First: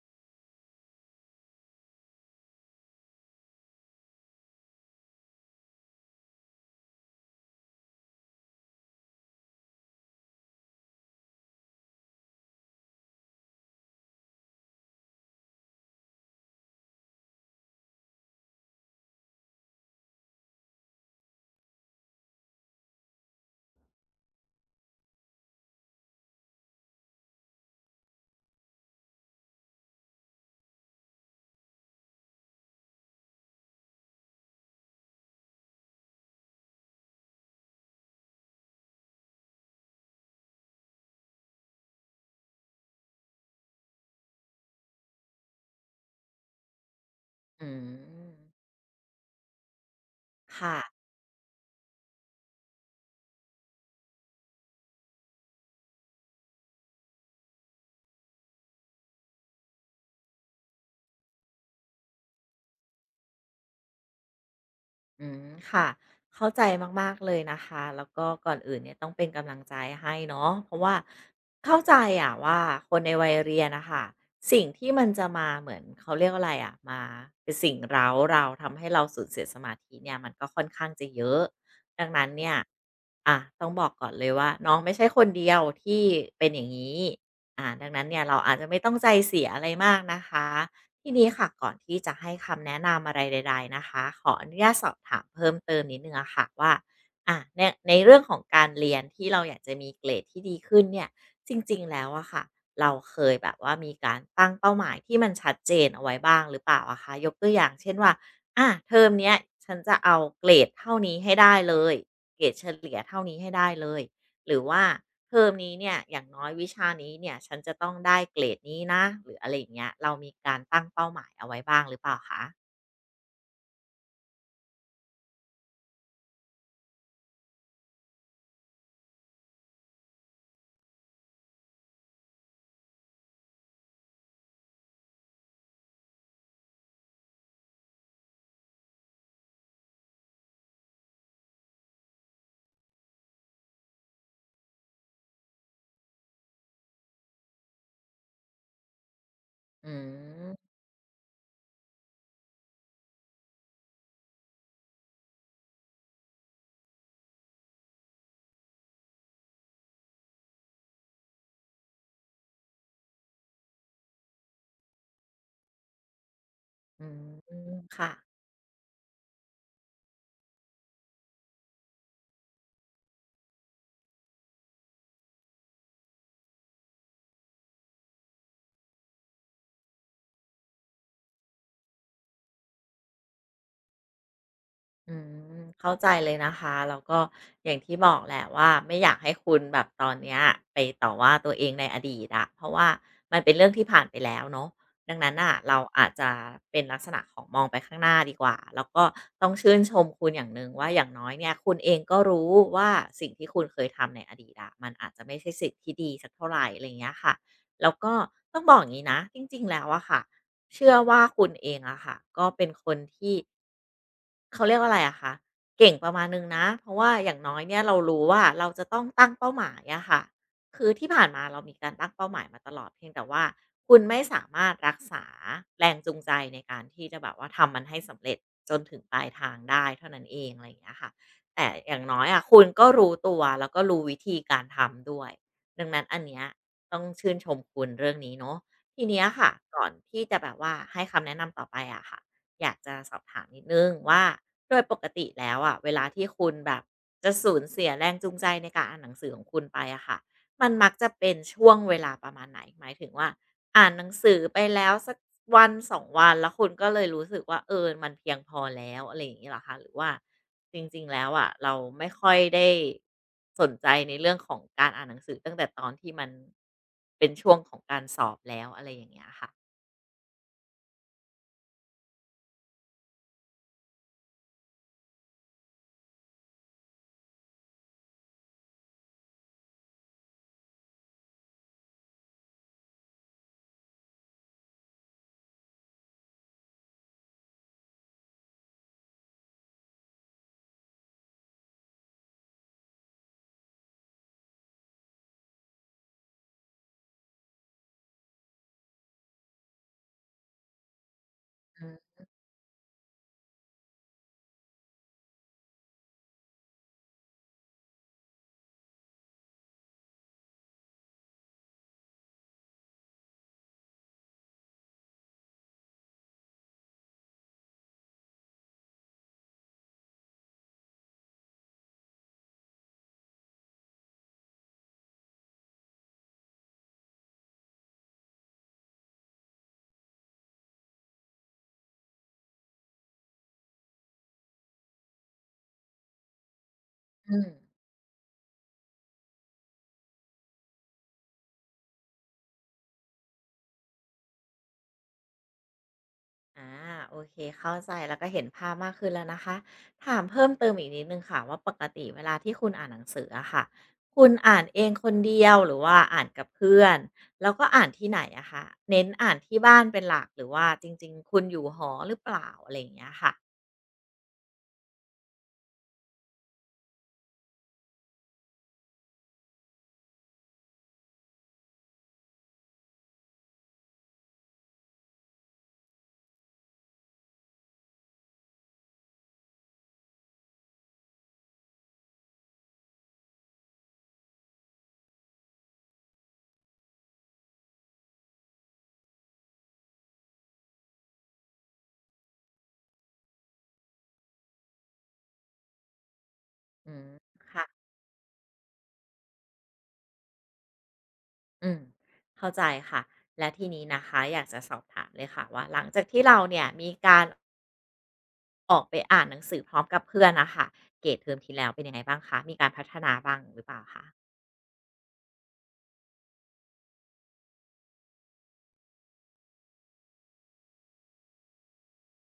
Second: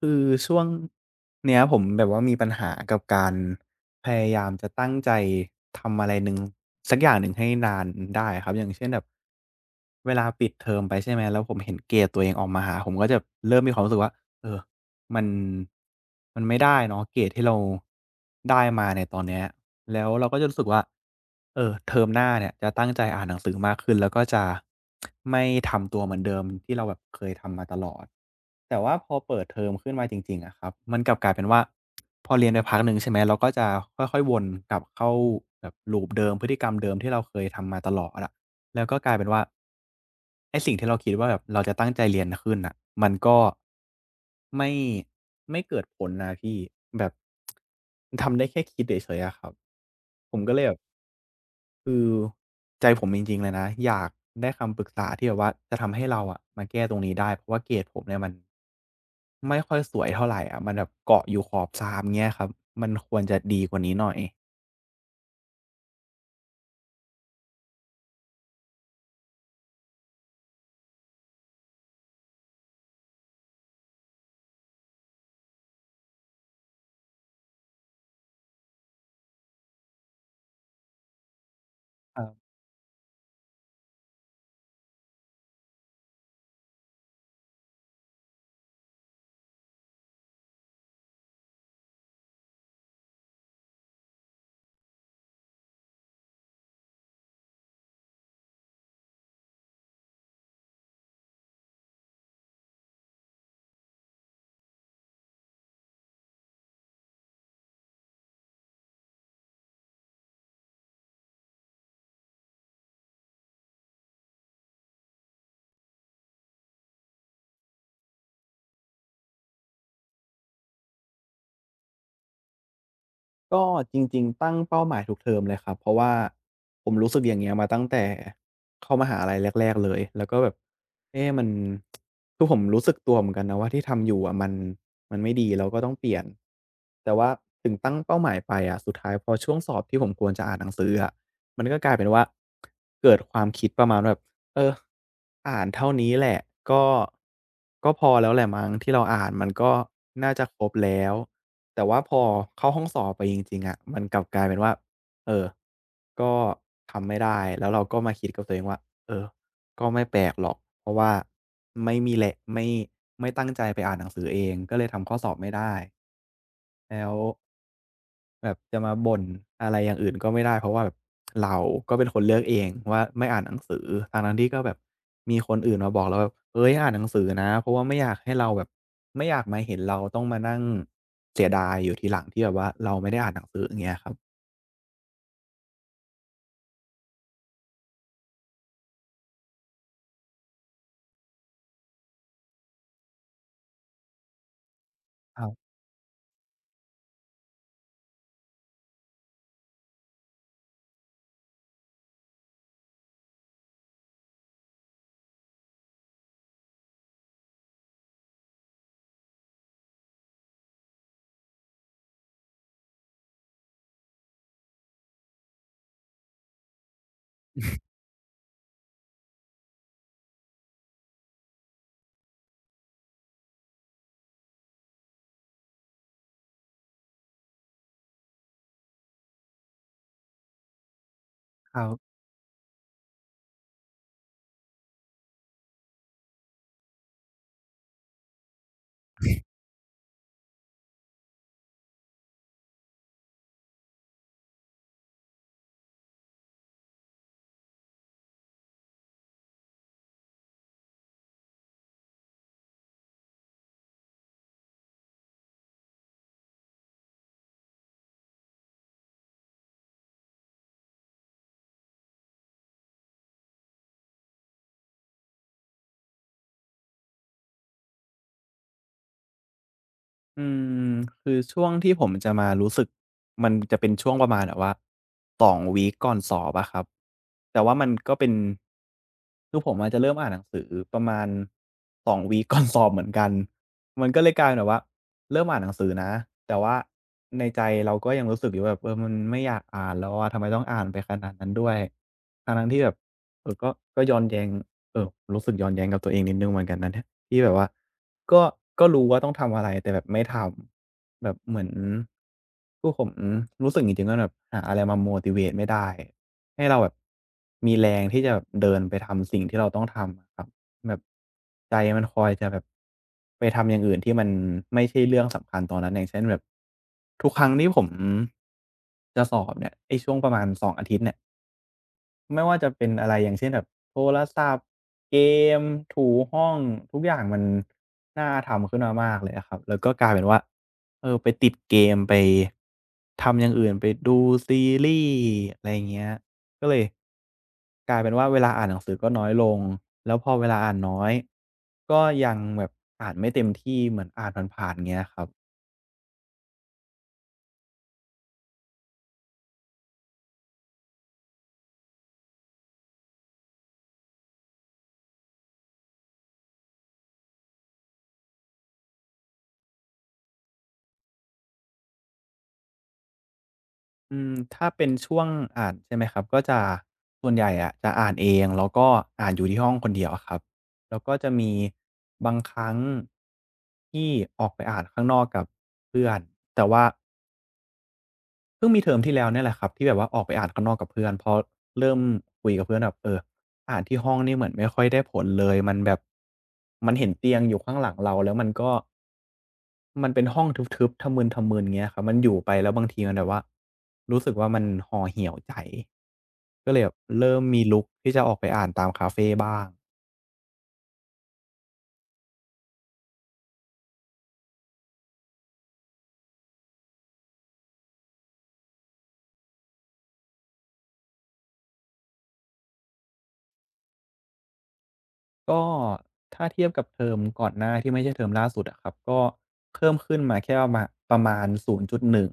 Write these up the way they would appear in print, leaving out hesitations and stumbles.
คือช่วงเนี้ยผมแบบว่ามีปัญหากับการพยายามจะตั้งใจทำอะไรหนึ่งสักอย่างหนึ่งให้นานได้ครับอย่างเช่นแบบเวลาปิดเทอมไปใช่ไหมแล้วผมเห็นเกรดตัวเองออกมาหาผมก็จะเริ่มมีความรู้สึกว่าเออมันไม่ได้เนาะเกรดที่เราได้มาในตอนเนี้ย แล้วเราก็จะรู้สึกว่า เออเทอมหน้าเนี่ยจะตั้งใจอ่านหนังสือมากขึ้นแล้วก็จะไม่ทำตัวเหมือนเดิมที่เราแบบเคยทำมาตลอด แต่ว่าพอเปิดเทอมขึ้นมาจริงๆอะครับมันกลับกลายเป็นว่าพอเรียนไปพักหนึ่งใช่ไหมเราก็จะค่อยๆวนกลับเข้าแบบ loop เดิมพฤติกรรมเดิมที่เราเคยทำมาตลอดอะแล้วก็กลายเป็นว่า ไอ้สิ่งที่เราคิดว่าแบบเราจะตั้งใจเรียนขึ้นน่ะมันก็ไม่ไม่เกิดผลนะพี่แบบอืมมันทำได้แค่คิดเฉยๆอะครับผมก็เลยแบบค่ะคือใจผมจริงๆเลยนะอยากได้คำปรึกษาที่แบบว่าจะทำให้เราอะมาแก้ตรงนี้ได้เพราะว่าเกรดผมเนี่ยมันไม่ค่อยสวยเท่าไรอะมันแบบเกาะอยู่ขอบสามเงี้ยครับมันควรจะดีกว่านี้หน่อยอืมค่ะเข้าใจมากๆเลยนะคะแล้วก็ก่อนอื่นเนี่ยต้องเป็นกำลังใจให้เนาะเพราะว่าเข้าใจอะว่าคนในวัยเรียนน่ะค่ะสิ่งที่มันจะมาเหมือนเขาเรียกว่าอะไรอะมาเป็นสิ่งเร้าเราทำให้เราสูญเสียสมาธิเนี่ยมันก็ค่อนข้างจะเยอะดังครันั้นบ เนี่ยอะต้องบอกก่อนเลยว่าน้องไม่ใช่คนเดียวที่เป็นอย่างงี้อ่าดังนั้นเนี่ยเราอาจจะไม่ต้องใจเสียอะไรมากนะคะ ทีนี้ค่ะก่อนที่จะให้คำแนะนำอะไรใดๆนะคะขออนุญาตสอบถามเพิ่มเติมนิดนึงอะค่ะว่าอ่ะในเรื่องของการเรียนที่เราอยากจะมีเกรดที่ดีขึ้นเนี่ยจริงๆแล้วอะค่ะเราเคยแบบว่ามีการตั้งเป้าหมายที่มันชัดเจนเอาไว้บ้างหรือเปล่าอะคะยกตัวอย่างเช่นว่าอะเทอมเนี้ยฉันจะเอาเกรดเท่านี้ให้ได้เลยเกรดเฉลี่ยเท่านี้ให้ได้เลย หรือว่าเทอมนี้เนี่ยอย่างน้อยวิชานี้เนี่ยฉันจะต้องได้เกรดนี้นะหรืออะไรอย่างเงี้ยเรามีการตั้งเป้าหมายเอาไว้บ้างหรือเปล่าคะก็จริงๆตั้งเป้าหมายทุกเทอมเลยครับเพราะว่าผมรู้สึกอย่างเงี้ยมาตั้งแต่เข้ามหาลัยแรกๆเลยแล้วก็แบบเอ๊ะมันคือผมรู้สึกตัวเหมือนกันนะว่าที่ทำอยู่อะมันไม่ดีเราก็ต้องเปลี่ยนแต่ว่าถึงตั้งเป้าหมายไปอะสุดท้ายพอช่วงสอบที่ผมควรจะอ่านหนังสืออะมันก็กลายเป็นว่าเกิดความคิดประมาณแบบเอออ่านเท่านี้แหละก็ก็พอแล้วแหละมั้งที่เราอ่านมันก็อืน่าจะมครบแล้ว แต่ว่าพอเข้าห้องสอบไปจริงๆอะมันกลับกลายเป็นว่าเออ ก็ทำไม่ได้แล้วเราก็มาคิดกับตัวเองว่าเออ ก็ไม่แปลกหรอกเพราะว่าไม่มีแหละไม่ตั้งใจไปอ่านหนังสือเองก็เลยทำข้อสอบไม่ได้อืแล้ว มค่ะ แบบจะมาบ่นอะไรอย่างอื่นก็ไม่ได้เพราะว่าแบบเราก็เป็นคนเลือกเองว่าไม่อ่านหนังสือทั้งๆที่ก็แบบมีคนอื่นมาบอกเราแบบเฮ้ยอ่านหนังสือนะเพราะว่าไม่อยากให้เราแบบไม่อยากมาเห็นเราต้องมานั่งเสียดายอยู่ทีหลังที่แบบว่าเราไม่ได้อ่านหนังสืออย่างเงี้ยครับอืมเข้าใจเลยนะคะแล้วก็อย่างที่บอกแหละว่าไม่อยากให้คุณแบบตอนเนี้ยไปต่อว่าตัวเองในอดีตอะเพราะว่ามันเป็นเรื่องที่ผ่านไปแล้วเนาะดังนั้นครัอะบเราอาจจะเป็นลักษณะของมองไปข้างหน้าดีกว่าแล้วก็ต้องชื่นชมคุณอย่างหนึ่งว่าอย่างน้อยเนี่ยคุณเองก็รู้ว่าสิ่งที่คุณเคยทำในอดีตอะมันอาจจะไม่ใช่สิ่งที่ดีสักเท่าไหรอะไรอย่างเงี้ยค่ะแล้วก็ต้องบอกอย่างนี้นะจริงๆแล้วอะค่ะเชื่อว่าคุณเองอะค่ะก็เป็นคนที่ เขาเรียกว่าอะไรอะคะเก่งประมาณนึงนะเพราะว่าอย่างน้อยเนี่ยเรารู้ว่าเราจะต้องตั้งเป้าหมายอะค่ะคือที่ผ่านมาเรามีการตั้งเป้าหมายมาตลอดเพียงแต่ว่าคุณไม่สามารถรักษาแรงจูงใจในการที่จะแบบว่าทำมันให้สำเร็จจนถึงปลายทางได้เท่านั้นเองอะไรอย่างเงี้ยค่ะแต่ครัอย่างบ น้อยอะคุณก็รู้ตัวแล้วก็รู้วิธีการทำด้วยดังนั้นอันเนี้ยต้องชื่นชมคุณเรื่องนี้เนาะทีเนี้ยค่ะก่อนที่จะแบบว่าให้คำแนะนำต่อไปอะค่ะ อยากจะสอบถามนิดหนึ่งว่าโดยปกติแล้วอะเวลาที่คุณแบบจะสูญเสียแรงจูงใจในการอ่านหนังสือของคุณไปอะค่ะมันมักจะเป็นช่วงเวลาประมาณไหนหมายถึงว่าอ่านหนังสือไปแล้วสักวันสองวันแล้วคุณก็เลยรู้สึกว่าเออมันเพียงพอแล้วอะไรอย่างงี้เหรอคะหรือว่าจริงๆแล้วอะเราไม่ค่อยได้สนใจในเรื่องของการอ่านหนังสือตั้งแต่ตอนที่มันเป็นช่วงของการสอบแล้วอะไรอย่างเงี้ยค่ะอืมคือช่วงที่ผมจะมารู้สึกมันจะเป็นช่วงประมาณแบบว่า2วีกก่อนสอบอะครับแต่ว่ามันก็เป็นคือผมอะจจะเริ่มอ่านหนังสือประมาณ2วีกก่อนสอบเหมือนกันมันก็เลยกลายเป็นแบบว่าเริ่มอ่านหนังสือนะแต่ว่าในใจเราก็ยังรู้สึกอยู่ว่าแบบเออมันไม่อยากอ่านแล้วอะทำไมต้องอ่านไปขนาดนั้นด้วยทั้งๆที่แบบเออก็ย้อนแย้งเออรู้สึกย้อนแย้งกับตัวเองนิดหนึ่งเหมือนกันนะเนี่ย ที่แบบว่าก็ก็รู้ว่าต้องทำอะไรแต่แบบไม่ทำแบบเหมือนอืคือผมรู้สึกจริงๆว่าแบบหาอะไรมา motivate ไม่ได้ให้เราแบบมีแรงที่จะแบบเดินไปทำสิ่งที่เราต้องทำอะครับแบบใจมันคอยจะแบบไปทำอย่างอื่นที่มันไม่ใช่เรื่องสำคัญตอนนั้นอย่างเช่นแบบทุกครั้งที่ผมจะสอบเนี่ยไอ้ช่วงประมาณ2องอาทิตย์เนี่ย ไม่ว่าจะเป็นอะไรอย่างเช่นแบบโทรศัพท์เกมถูห้องทุกอย่างมันน่าทำขึ้นมามากเลยอะครับแล้วก็กลายเป็นว่าเออไปติดเกมไปทำอย่างอื่นไปดูซีรีส์อะไรอย่างเงี้ยก็เลยม กลายเป็นว่าเวลาอ่านหนังสือก็น้อยลงแล้วพอเวลาอ่านน้อยก็ยังแบบอ่านไม่เต็มที่เหมือนอ่านผ่านๆเงี้ยครับ อาโอเคเข้าใจแล้วก็เห็นภาพมากขึ้นแล้วนะคะถามเพิ่มเติมอีกนิดนึงค่ะว่าปกติเวลาที่คุณอ่านหนังสืออะค่ะคุณอ่านเองคนเดียวหรือว่าอ่านกับเพื่อนแล้วก็อ่านที่ไหนอะคะเน้นอ่านที่บ้านเป็นหลักหรือว่าจริงๆคุณอยู่หอหรือเปล่าอะไรอย่างเงี้ยค่ะอืมถ้าเป็นช่วงอ่านใช่ไหมครับก็จะส่วนใหญ่อะจะอ่านเองแล้วก็อ่านอยู่ที่ห้องคนเดียวอะครับแล้วก็จะมีบางครั้งที่ออกไปอ่านข้างนอกกับเพื่อนแต่ว่าเพิ่งมีเทอมที่แล้วเนี่ยแหละครับที่แบบว่าออกไปอ่านข้างนอกกับเพื่อนเพราะเริ่มคุยกับเพื่อนแบบเอออ่านที่ห้องนี่เหมือนไม่ค่อยได้ผลเลยมันแบบมันเห็นเตียงอยู่ข้างหลังเราแล้วมันก็ มันเป็นห้องทึบๆทะมึนๆเงี้ยครับมันอยู่ไปแล้วบางทีมันแบบว่ารู้สึกว่ามันห่อเหี่ยวใจ ก็เลยแบอืบมเริ่มมีค่ะลุกที่จะออกไปอ่านตามคาเฟบ้าง อืมเข้าใจค่ะและทีนี้นะคะอยากจะสอบถามเลยค่ะว่าหลังจากที่เราเนี่ยมีการออกไปอ่านหนังสือพร้อมกับเพื่อนนะคะเกรดเทอมที่แล้วเป็นยังไงบ้างคะมีการพัฒนาบ้างหรือเปล่าคะ ก็ถ้าเทียบกับเทอมก่อนหน้าที่ไม่ใช่เทอมล่าสุดอะครับก็เพิ่มขึ้นมาแค่ประมาณ0.1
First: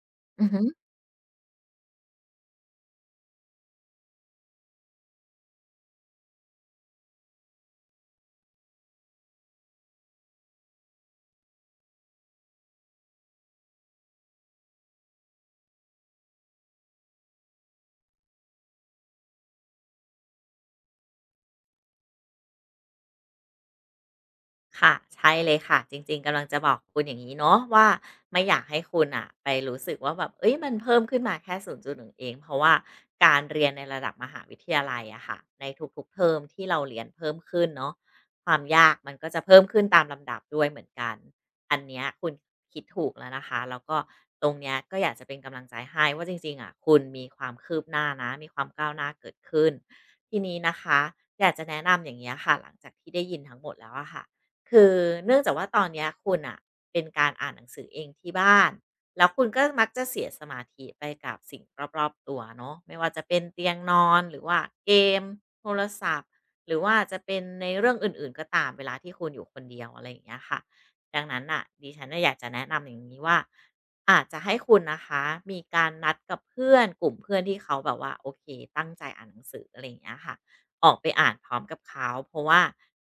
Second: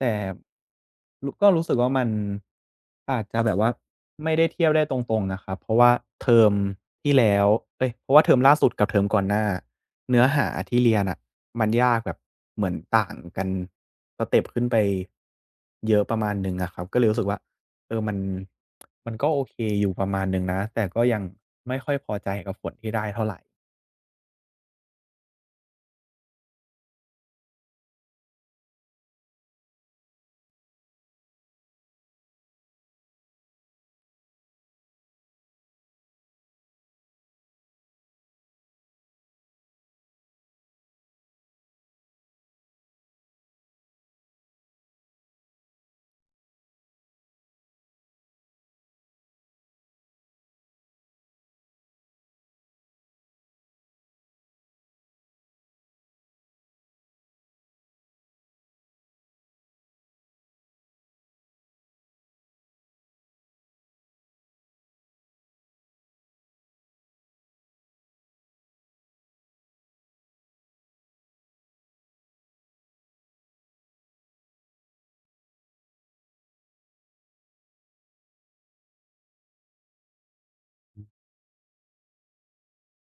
แต่อือฮึ รุก็รู้สึกว่ามันอาจจะแบบว่าไม่ได้เทียบได้ตรงๆนะครับเพราะว่าเทอมที่แล้วเอ๊ยเพราะว่าเทอมล่าสุดกับเทอมก่อนหน้าเนื้อหาที่เรียนน่ะมันยากแบบเหมือนต่างกันสเต็ปขึ้นไปเยอะประมาณหนึ่งอะครับก็เลยรู้สึกว่า เออมันมันก็โอเคอยู่ประมาณหนึ่งนะแต่ก็ยังไม่ค่อยพอใจกับผลที่ได้เท่าไรค่ะใช่เลยค่ะจริงๆกำลังจะบอกคุณอย่างนี้เนาะว่าไม่อยากให้คุณอ่ะไปรู้สึกว่าแบบเอ้ยมันเพิ่มขึ้นมาแค่0.1เองเพราะว่าการเรียนในระดับมหาวิทยาลัยอะค่ะในทุกๆเทอมที่เราเรียนเพิ่มขึ้นเนาะความยากมันก็จะเพิ่มขึ้นตามลำดับด้วยเหมือนกันอันเนี้ยคุณคิดถูกแล้วนะคะแล้วก็ตรงเนี้ยก็อยากจะเป็นกำลังใจให้ว่าจริงๆอะคุณมีความคืบหน้านะมีความก้าวหน้าเกิดขึ้นทีนี้นะคะอยากจะแนะนำอย่างเงี้ยค่ะหลังจากที่ได้ยินทั้งหมดแล้วอะค่ะ คือเนื่องจากว่าตอนเนี้ยคุณอ่ะเป็นการอ่านหนังสือเองที่บ้านแล้วคุณก็มักจะเสียสมาธิไปกับสิ่งรอบๆตัวเนาะไม่ว่าจะเป็นเตียงนอนหรือว่าเกมโทรศัพท์หรือว่าจะเป็นในเรื่องอื่นๆก็ตามเวลาที่คุณอยู่คนเดียวอะไรอย่างเงี้ยค่ะดังนั้นน่ะดิฉันน่ะอยากจะแนะนำอย่างนี้ว่าอาจจะให้คุณนะคะมีการนัดกับเพื่อนกลุ่มเพื่อนที่เขาแบบว่าโอเคตั้งใจอ่านหนังสืออะไรอย่างเงี้ยค่ะ ออกไปอ่านพร้อมกับเขาเพราะว่า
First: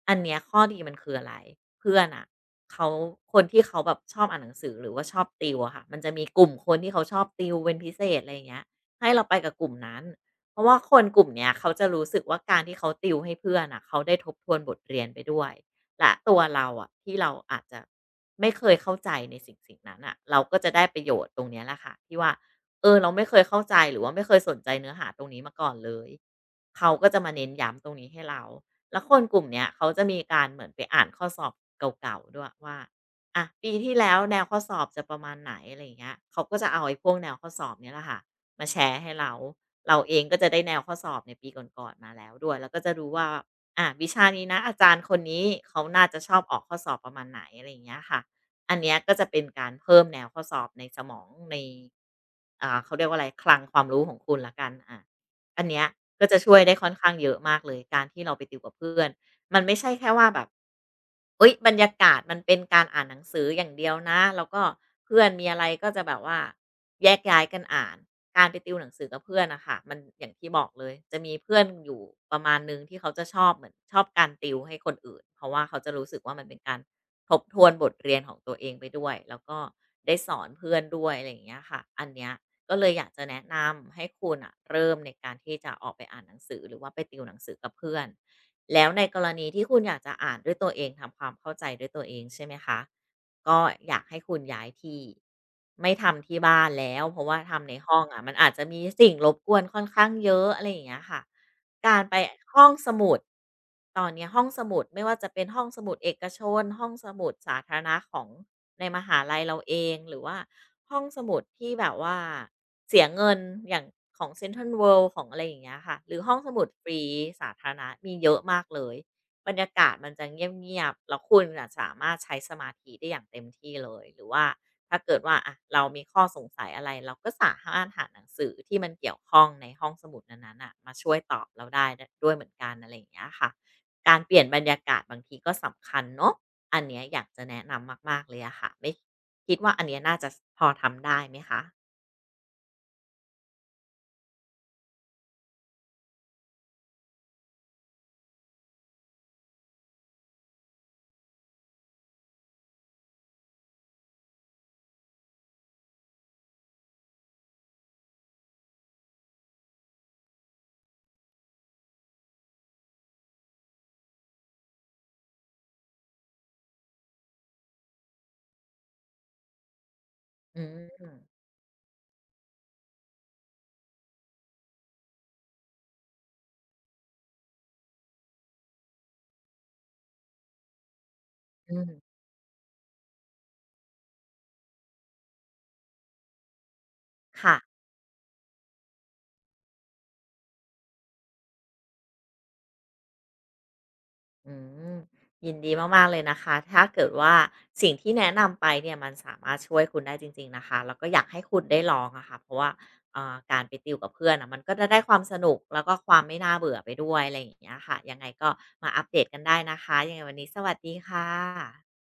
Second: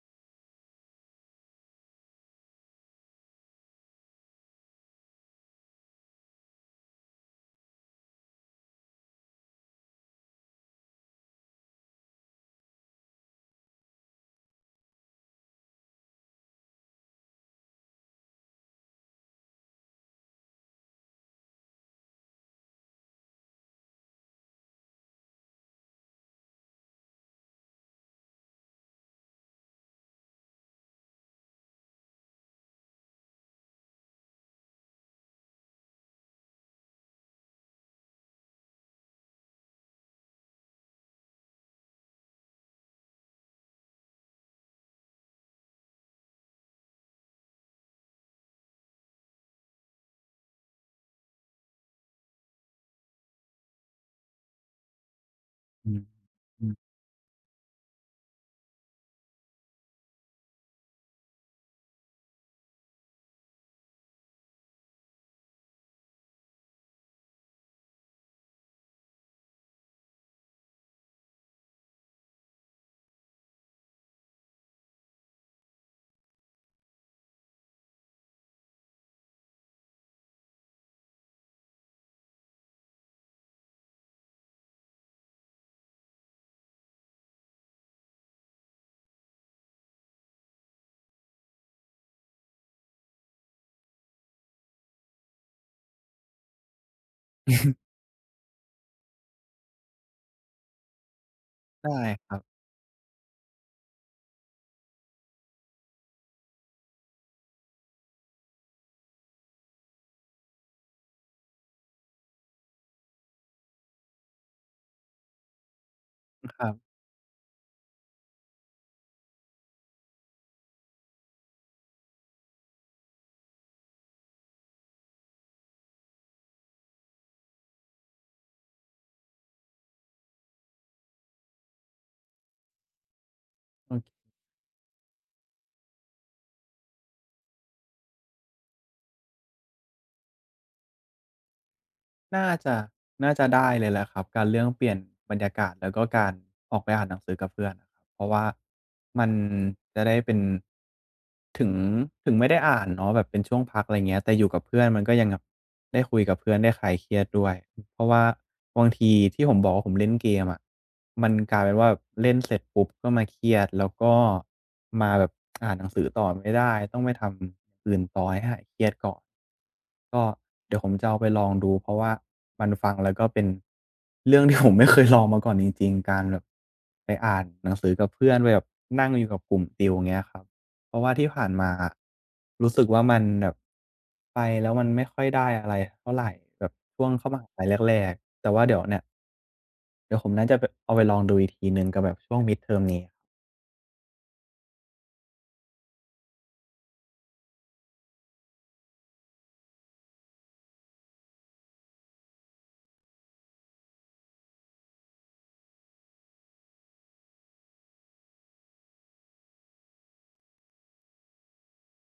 อันเนี้ยข้อดีมันคืออะไรเพื่อนอะเขาคนที่เขาแบบชอบอ่านหนังสือหรือว่าชอบติวอะค่ะมันจะมีกลุ่มคนที่เขาชอบติวเป็นพิเศษอะไรอย่างเงี้ยให้เราไปกับกลุ่มนั้นเพราะว่าคนกลุ่มเนี้ยเขาจะรู้สึกว่าการที่เขาติวให้เพื่อนอ่ะเขาได้ทบทวนบทเรียนไปด้วยและตัวเราอะที่เราอาจจะไม่เคยเข้าใจในสิ่งสิ่งนั้นอ่ะเราก็จะได้ประโยชน์ตรงเนี้ยแหละค่ะที่ว่าเออเราไม่เคยเข้าใจหรือว่าไม่เคยสนใจเนื้อหาตรงนี้มาก่อนเลย เขาก็จะมาเน้นย้ำตรงนี้ให้เรา แล้วคนกลุ่มเนี้ยเขาจะมีการเหมือนไปอ่านข้อสอบเก่าๆด้วยว่าอ่ะปีที่แล้วแนวข้อสอบจะประมาณไหนอะไรอย่างเงี้ยเขาก็จะเอาไอ้พวกแนวข้อสอบเนี้ยแหละค่ะมาแชร์ให้เราเราเองก็จะได้แนวข้อสอบในปีก่อนๆมาแล้วด้วยแล้วก็จะรู้ว่าอ่ะวิชานี้นะอาจารย์คนนี้เขาน่าจะชอบออกข้อสอบประมาณไหนอะไรอย่างเงี้ยค่ะอันเนี้ยก็จะเป็นการเพิ่มแนวข้อสอบในสมองในเขาเรียกว่าอะไรคลังความรู้ของคุณละกันอ่า อันเนี้ยอืมก็จะช่วยอืได้ม ค่อนข้างเยอะมากเลยการที่เราไปติวกับเพื่อนมันไม่ใช่แค่ว่าแบบเฮ้ยบรรยากาศมันเป็นการอ่านหนังสืออย่างเดียวนะแล้วก็เพื่อนมีอะไรก็จะแบบว่าแยกย้ายกันอ่านการไปติวหนังสือกับเพื่อนอะค่ะมันอย่างที่บอกเลยจะมีเพื่อนอยู่ประมาณหนึ่งที่เขาจะชอบเหมือนชอบการติวให้คนอื่นเพราะว่าเขาจะรู้สึกว่ามันเป็นการทบทวนบทเรียนของตัวเองไปด้วยแล้วก็ได้สอนเพื่อนด้วยอะไรอย่างเงี้ยค่ะอันเนี้ย ก็เลยอยากจะแนะนำให้คุณอะเริ่มในการที่จะออกไปอ่านหนังสือหรือว่าไปติวหนังสือกับเพื่อนแล้วในกรณีที่คุณอยากจะอ่านด้วยตัวเองทำความเข้าใจด้วยตัวเองใช่ไหมคะก็อยากให้คุณย้ายที่ไม่ทำที่บ้านแล้วเพราะว่าทำใน ห้องอะมันอาจจะมีสิ่งรบกวนค่อนข้างเยอะอะไรอย่างเงี้ยค่ะได้การไปครับห้องสมุด ตอนเนี้ยห้องสมุดไม่ว่าจะเป็นห้องสมุดเอกชนห้องสมุดสาธารณะของในมหาลัยเราเองหรือว่าห้องสมุดที่แบบว่าเสียเงินอย่างของเซ็นทรัลเวิลด์ของอะไรอย่างเงี้ยค่ะหรือห้องสคมุดรัฟบรีสาธารณะมีเยอะมากเลยบรรยากาศมันจะเงียบๆแล้วคุณน่ะสามารถใช้สมาธิได้อย่างเต็มที่เลยหรือว่า ถ้าเกิดว่าอะเรามีข้อสงสัยอะไรเราก็สามารถหาหนังสือที่มันเกี่ยวข้องในห้องสมุดนั้นๆน่ะมาช่วยตอบเราได้ด้วยเหมือนกันอะไรอย่างเงี้ยค่ะอืการอเปลี่ยนบรรยากาศบางทีก็สำคัญเนาะอันเนี้ยอยากจะแนะนำมากๆเลยอะค่ะไม่คิดว่าอันเนี้ยน่าจะพอทำได้ไหมคะน่าจะน่าจะได้เลยแหละครับการเรื่องเปลี่ยนบรรยากาศแล้วก็การออกไปอ่านหนังสือกับเพื่อนอะครับเพราะว่ามันจะได้เป็นถึงถึงไม่ได้อ่านเนาะแบบเป็นช่วงพักอะไรเงี้ยแต่อยู่กับเพื่อนมันก็ยังแบบได้คุยกับเพื่อนได้คลายเครียดด้วย เพราะว่าบางทีที่ผมบอกว่าผมเล่นเกมอะมันกลายเป็นว่าเล่นเสร็จปุ๊บก็มาเครียดแล้วก็มาแบบอ่านหนังสือต่อไม่ได้ต้องไปทำอย่างอื่นต่อให้หายเครียดก่อนก็อืเดี๋ยวผมจะเอาไปมลองดูเพราะว่ามันฟังแล้วก็เป็นเรื่องที่ผมไม่เคยลองมาก่อนจริงๆการแบบไปอ่านหนังสือกับเพื่อนไปแบบนั่งอยู่กับกลุ่มติวอย่างเงี้ยครับ เพราะว่าที่ผ่านมา อืมรู้สึกว่ามันแบบไปแล้วมันไม่ค่อยได้อะไรเท่าไรแบบช่วงเข้ามหาค่ะ ลัยแรกๆ แต่ว่าเดี๋ยวเนี่ยเดี๋ยวผมน่าจะไปเอาไปลองดูอีกทีหนึ่งกับแบบช่วงมิดเทอมนี้อืมยินดีมากๆเลยนะคะถ้าเกิดว่าสิ่งที่แนะนำไปเนี่ยมันสามารถช่วยคุณได้จริงๆนะคะแล้วก็อยากให้คุณได้ลองอะค่ะเพราะว่าการไปติวกับเพื่อนอะมันก็จะได้ความสนุกแล้วก็ความไม่น่าเบื่อไปด้วยอะไรอย่างเงี้ยค่ะยังไงก็มาอัปเดตกันได้นะคะยังไงวันนี้สวัสดีค่ะ